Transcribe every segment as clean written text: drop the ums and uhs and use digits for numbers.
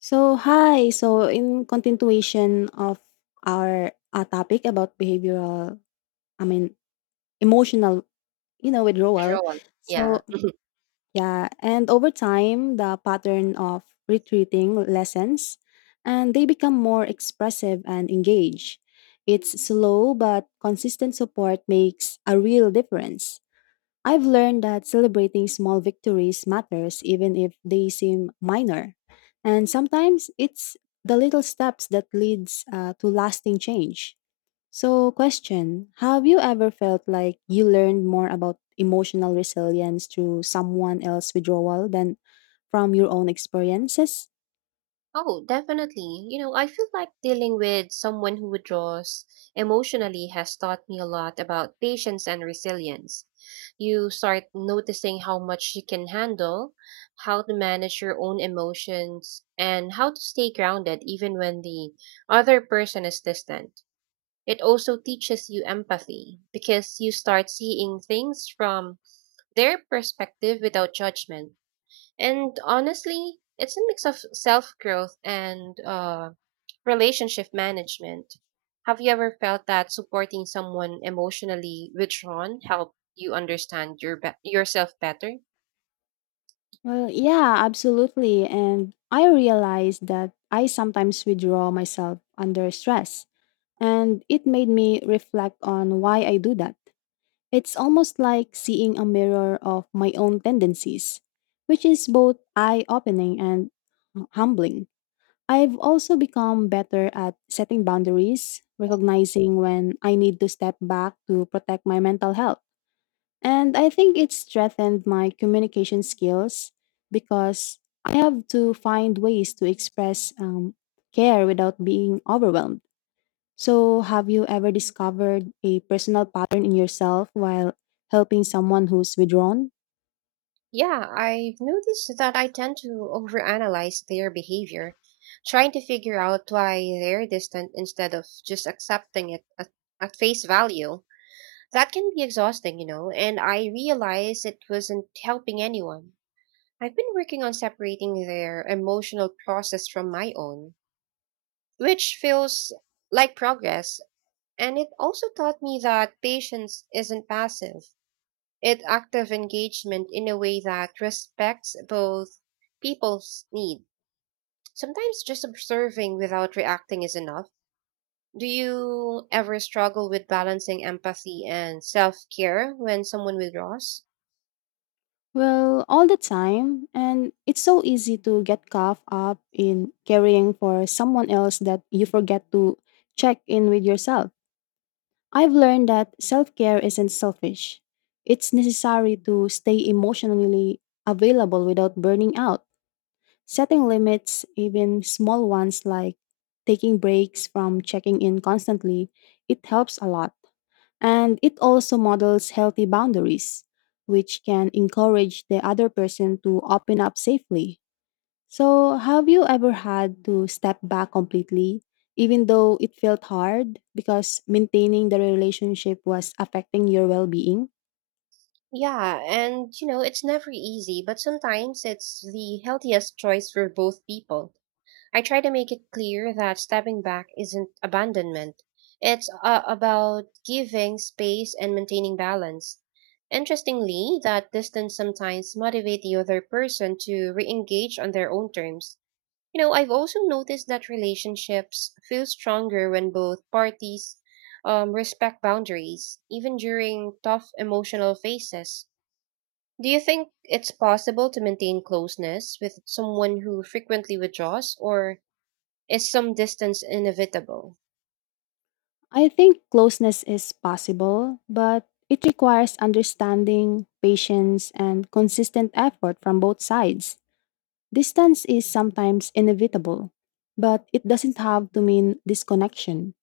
So, hi. So, in continuation of our topic about I mean, emotional, withdrawal. Withdrawal. Yeah. So, yeah. And over time, the pattern of retreating lessens and they become more expressive and engaged. It's slow but consistent support makes a real difference. I've learned that celebrating small victories matters even if they seem minor. And sometimes it's the little steps that leads to lasting change. So question, have you ever felt like you learned more about emotional resilience through someone else's withdrawal than from your own experiences? Oh, definitely. You know, I feel like dealing with someone who withdraws emotionally has taught me a lot about patience and resilience. You start noticing how much you can handle, how to manage your own emotions, and how to stay grounded even when the other person is distant. It also teaches you empathy because you start seeing things from their perspective without judgment. And honestly, it's a mix of self growth and relationship management. Have you ever felt that supporting someone emotionally withdrawn helped you understand your yourself better? Well, yeah, absolutely. And I realized that I sometimes withdraw myself under stress. And it made me reflect on why I do that. It's almost like seeing a mirror of my own tendencies, which is both eye opening and humbling. I've also become better at setting boundaries, recognizing when I need to step back to protect my mental health. And I think it's strengthened my communication skills because I have to find ways to express care without being overwhelmed. So, have you ever discovered a personal pattern in yourself while helping someone who's withdrawn? Yeah, I've noticed that I tend to overanalyze their behavior, trying to figure out why they're distant instead of just accepting it at face value. That can be exhausting, you know, and I realized it wasn't helping anyone. I've been working on separating their emotional process from my own, which feels like progress. And it also taught me that patience isn't passive, it's active engagement in a way that respects both people's need. Sometimes just observing without reacting is enough. Do you ever struggle with balancing empathy and self care when someone withdraws? Well, all the time, and it's so easy to get caught up in caring for someone else that you forget to check in with yourself. I've learned that self care isn't selfish, it's necessary to stay emotionally available without burning out. Setting limits, even small ones like taking breaks from checking in constantly, it helps a lot. And it also models healthy boundaries, which can encourage the other person to open up safely. So, have you ever had to step back completely, even though it felt hard because maintaining the relationship was affecting your well being? Yeah, and you know, it's never easy, but sometimes it's the healthiest choice for both people. I try to make it clear that stepping back isn't abandonment. It's about giving space and maintaining balance. Interestingly, that distance sometimes motivate the other person to re-engage on their own terms. You know, I've also noticed that relationships feel stronger when both parties respect boundaries, even during tough emotional phases. Do you think it's possible to maintain closeness with someone who frequently withdraws, or is some distance inevitable? I think closeness is possible, but it requires understanding, patience, and consistent effort from both sides. Distance is sometimes inevitable, but it doesn't have to mean disconnection.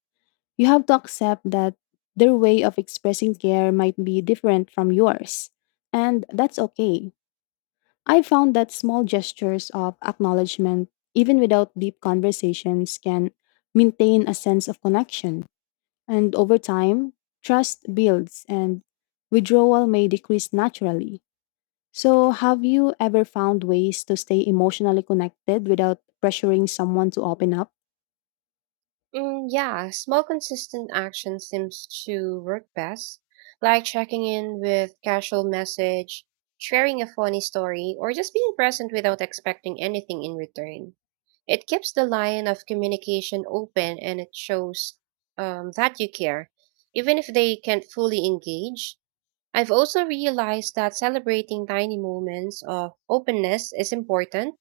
You have to accept that their way of expressing care might be different from yours, and that's okay. I found that small gestures of acknowledgement, even without deep conversations, can maintain a sense of connection. And over time, trust builds and withdrawal may decrease naturally. So, have you ever found ways to stay emotionally connected without pressuring someone to open up? Yeah, small consistent action seems to work best, like checking in with casual message, sharing a funny story, or just being present without expecting anything in return. It keeps the line of communication open and it shows that you care, even if they can't fully engage. I've also realized that celebrating tiny moments of openness is important.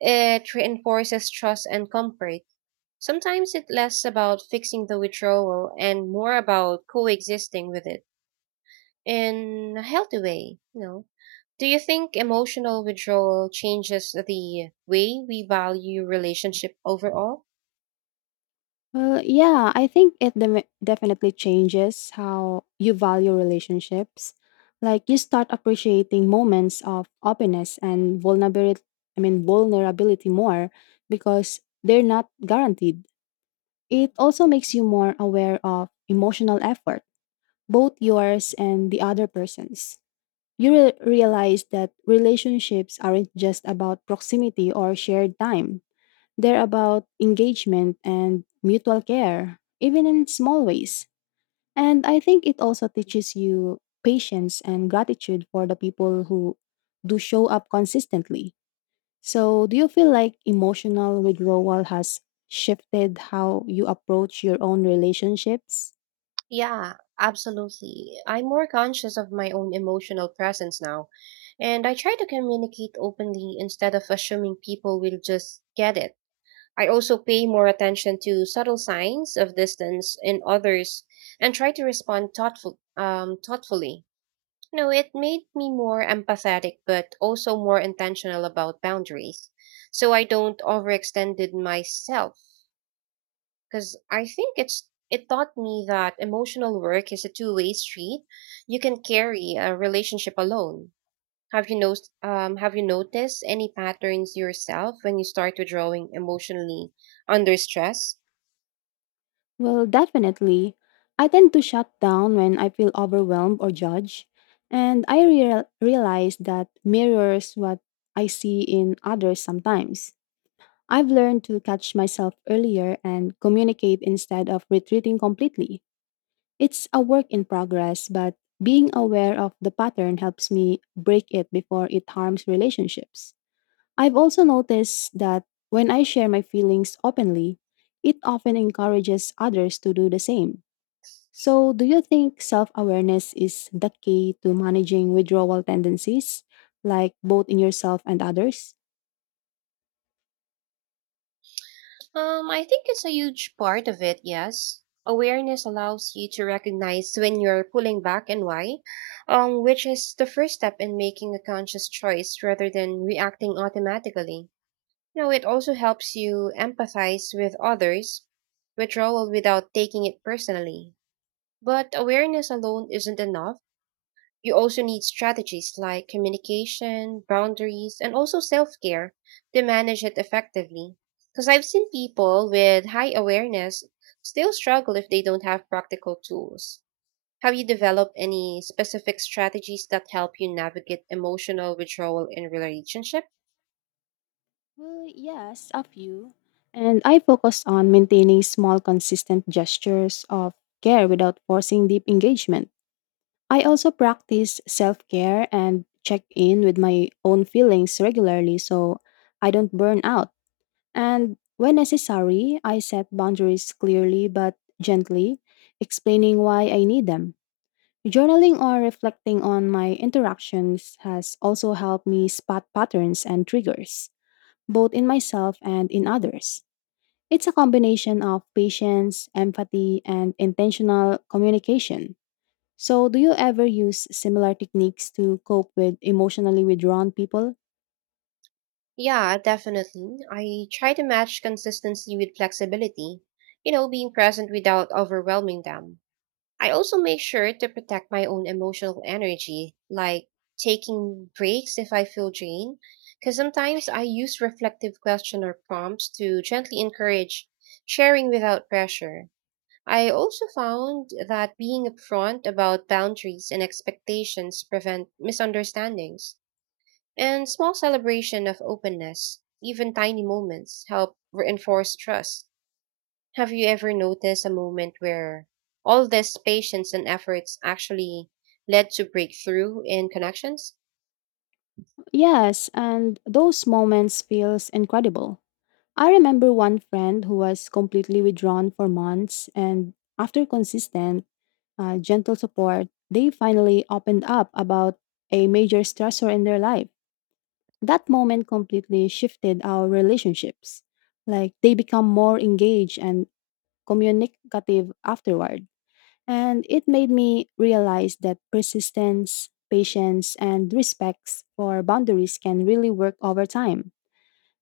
It reinforces trust and comfort. Sometimes it's less about fixing the withdrawal and more about coexisting with it in a healthy way. Do you think emotional withdrawal changes the way we value relationship overall? Well, yeah, I think it definitely changes how you value relationships. Like you start appreciating moments of openness and vulnerability, I mean vulnerability more because they're not guaranteed. It also makes you more aware of emotional effort both yours and the other person's. You realize that relationships aren't just about proximity or shared time, they're about engagement and mutual care, even in small ways. And I think it also teaches you patience and gratitude for the people who do show up consistently. So, do you feel like emotional withdrawal has shifted how you approach your own relationships? Yeah, absolutely. I'm more conscious of my own emotional presence now, and I try to communicate openly instead of assuming people will just get it. I also pay more attention to subtle signs of distance in others and try to respond thoughtfully. You know, it made me more empathetic, but also more intentional about boundaries. So I don't overextend myself because I think it taught me that emotional work is a two-way street. You can carry a relationship alone. Have you noticed? Have you noticed any patterns yourself when you start withdrawing emotionally under stress? Well, definitely. I tend to shut down when I feel overwhelmed or judged, and I realize that mirrors what I see in others sometimes. I've learned to catch myself earlier and communicate instead of retreating completely. It's a work in progress, but being aware of the pattern helps me break it before it harms relationships. I've also noticed that when I share my feelings openly, it often encourages others to do the same. So, do you think self awareness is the key to managing withdrawal tendencies, like both in yourself and others? I think it's a huge part of it. Yes, awareness allows you to recognize when you're pulling back and why, which is the first step in making a conscious choice rather than reacting automatically. No, it also helps you empathize with others, withdrawal without taking it personally. But awareness alone isn't enough. You also need strategies like communication, boundaries, and also self care to manage it effectively. Because I've seen people with high awareness still struggle if they don't have practical tools. Have you developed any specific strategies that help you navigate emotional withdrawal in relationships? Well, yes, a few. And I focus on maintaining small, consistent gestures of care without forcing deep engagement. I also practice self care and check in with my own feelings regularly so I don't burn out. And when necessary, I set boundaries clearly but gently, explaining why I need them. Journaling or reflecting on my interactions has also helped me spot patterns and triggers, both in myself and in others. It's a combination of patience, empathy, and intentional communication. So, do you ever use similar techniques to cope with emotionally withdrawn people? Yeah, definitely. I try to match consistency with flexibility, you know, being present without overwhelming them. I also make sure to protect my own emotional energy, like taking breaks if I feel drained, because sometimes I use reflective question or prompts to gently encourage sharing without pressure. I also found that being upfront about boundaries and expectations prevent misunderstandings. And small celebration of openness, even tiny moments, help reinforce trust. Have you ever noticed a moment where all this patience and efforts actually led to breakthrough in connections? Yes, and those moments feels incredible. I remember one friend who was completely withdrawn for months and after consistent gentle support, they finally opened up about a major stressor in their life. That moment completely shifted our relationships. Like they become more engaged and communicative afterward. And it made me realize that persistence, patience, and respects for boundaries can really work over time.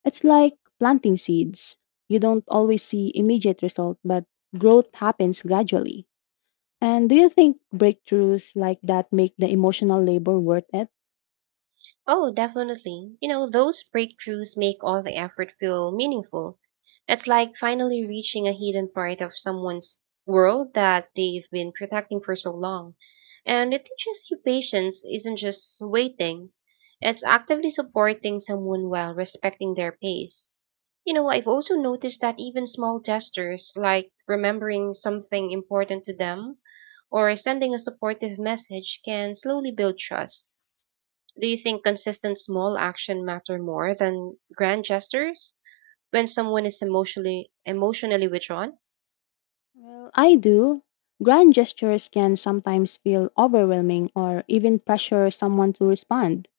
It's like planting seeds. You don't always see immediate result, but growth happens gradually. And do you think breakthroughs like that make the emotional labor worth it? Oh, definitely. You know, those breakthroughs make all the effort feel meaningful. It's like finally reaching a hidden part of someone's world that they've been protecting for so long. And it teaches you patience isn't just waiting, it's actively supporting someone while respecting their pace. You know, I've also noticed that even small gestures like remembering something important to them or sending a supportive message can slowly build trust. Do you think consistent small action matter more than grand gestures when someone is emotionally withdrawn? Well, I do. Grand gestures can sometimes feel overwhelming or even pressure someone to respond.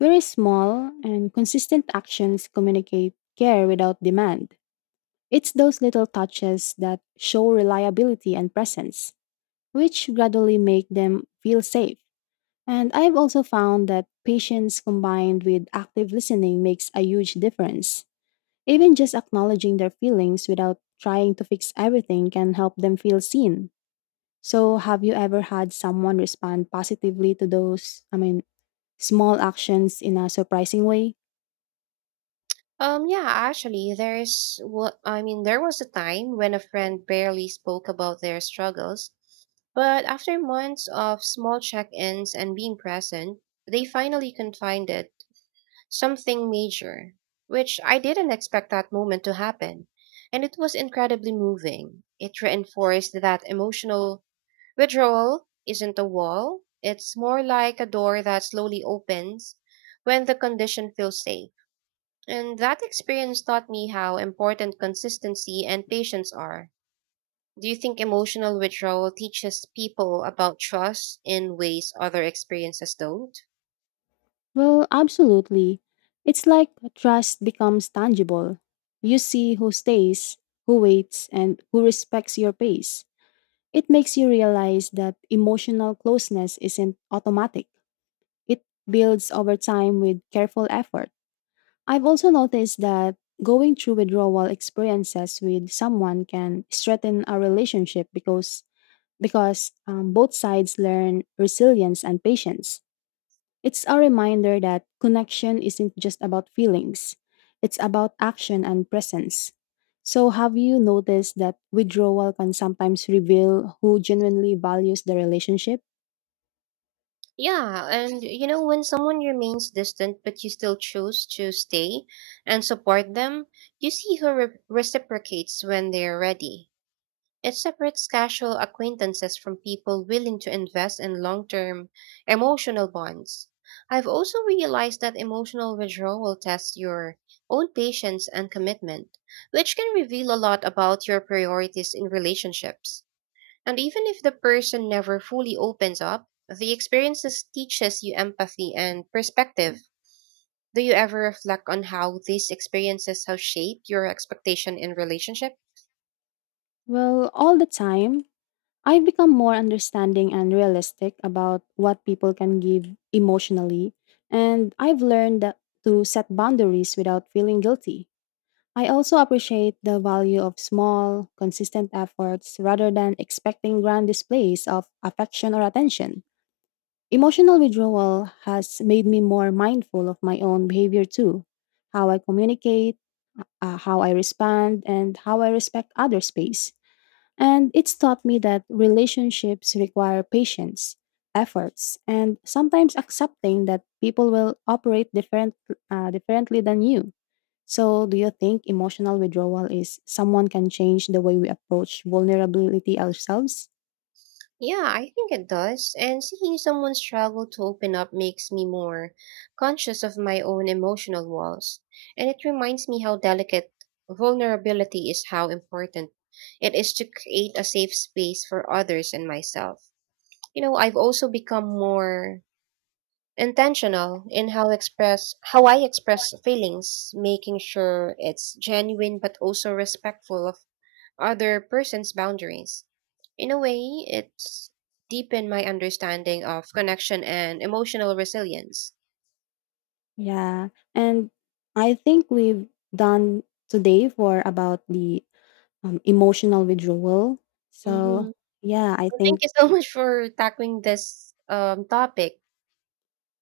Very small and consistent actions communicate care without demand. It's those little touches that show reliability and presence, which gradually make them feel safe. And I've also found that patience combined with active listening makes a huge difference. Even just acknowledging their feelings without trying to fix everything can help them feel seen. So, have you ever had someone respond positively to small actions in a surprising way? Yeah, actually there is what I mean there was a time when a friend barely spoke about their struggles, but after months of small check-ins and being present, they finally confided something major, which I didn't expect that moment to happen. And it was incredibly moving. It reinforced that emotional withdrawal isn't a wall, it's more like a door that slowly opens when the condition feels safe. And that experience taught me how important consistency and patience are. Do you think emotional withdrawal teaches people about trust in ways other experiences don't? Well, absolutely. It's like trust becomes tangible. You see who stays, who waits, and who respects your pace. It makes you realize that emotional closeness isn't automatic. It builds over time with careful effort. I've also noticed that going through withdrawal experiences with someone can strengthen our relationship because both sides learn resilience and patience. It's a reminder that connection isn't just about feelings; it's about action and presence. So, have you noticed that withdrawal can sometimes reveal who genuinely values the relationship? Yeah, and you know, when someone remains distant but you still choose to stay and support them, you see who reciprocates when they're ready. It separates casual acquaintances from people willing to invest in long term emotional bonds. I've also realized that emotional withdrawal tests your own patience and commitment, which can reveal a lot about your priorities in relationships. And even if the person never fully opens up, the experiences teaches you empathy and perspective. Do you ever reflect on how these experiences have shaped your expectation in relationship? Well, all the time, I've become more understanding and realistic about what people can give emotionally, and I've learned that to set boundaries without feeling guilty. I also appreciate the value of small, consistent efforts rather than expecting grand displays of affection or attention. Emotional withdrawal has made me more mindful of my own behavior too, how I communicate, how I respond, and how I respect other space. And it's taught me that relationships require patience, efforts, and sometimes accepting that people will operate differently than you. So, do you think emotional withdrawal is someone can change the way we approach vulnerability ourselves? Yeah, I think it does. And seeing someone struggle to open up makes me more conscious of my own emotional walls. And it reminds me how delicate vulnerability is, how important it is to create a safe space for others and myself. You know, I've also become more intentional in how I express feelings, making sure it's genuine but also respectful of other person's boundaries. In a way, it's deepened my understanding of connection and emotional resilience. Yeah. And I think we've done today for about the emotional withdrawal. Hmm. So, yeah, I Thank think, you so much for tackling this topic.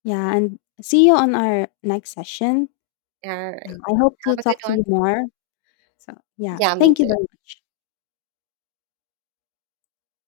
yeah. And see you on our next session. All Yeah, right. I hope to Have a good talk to one. you more. So, yeah, Yeah, me thank you too. very much.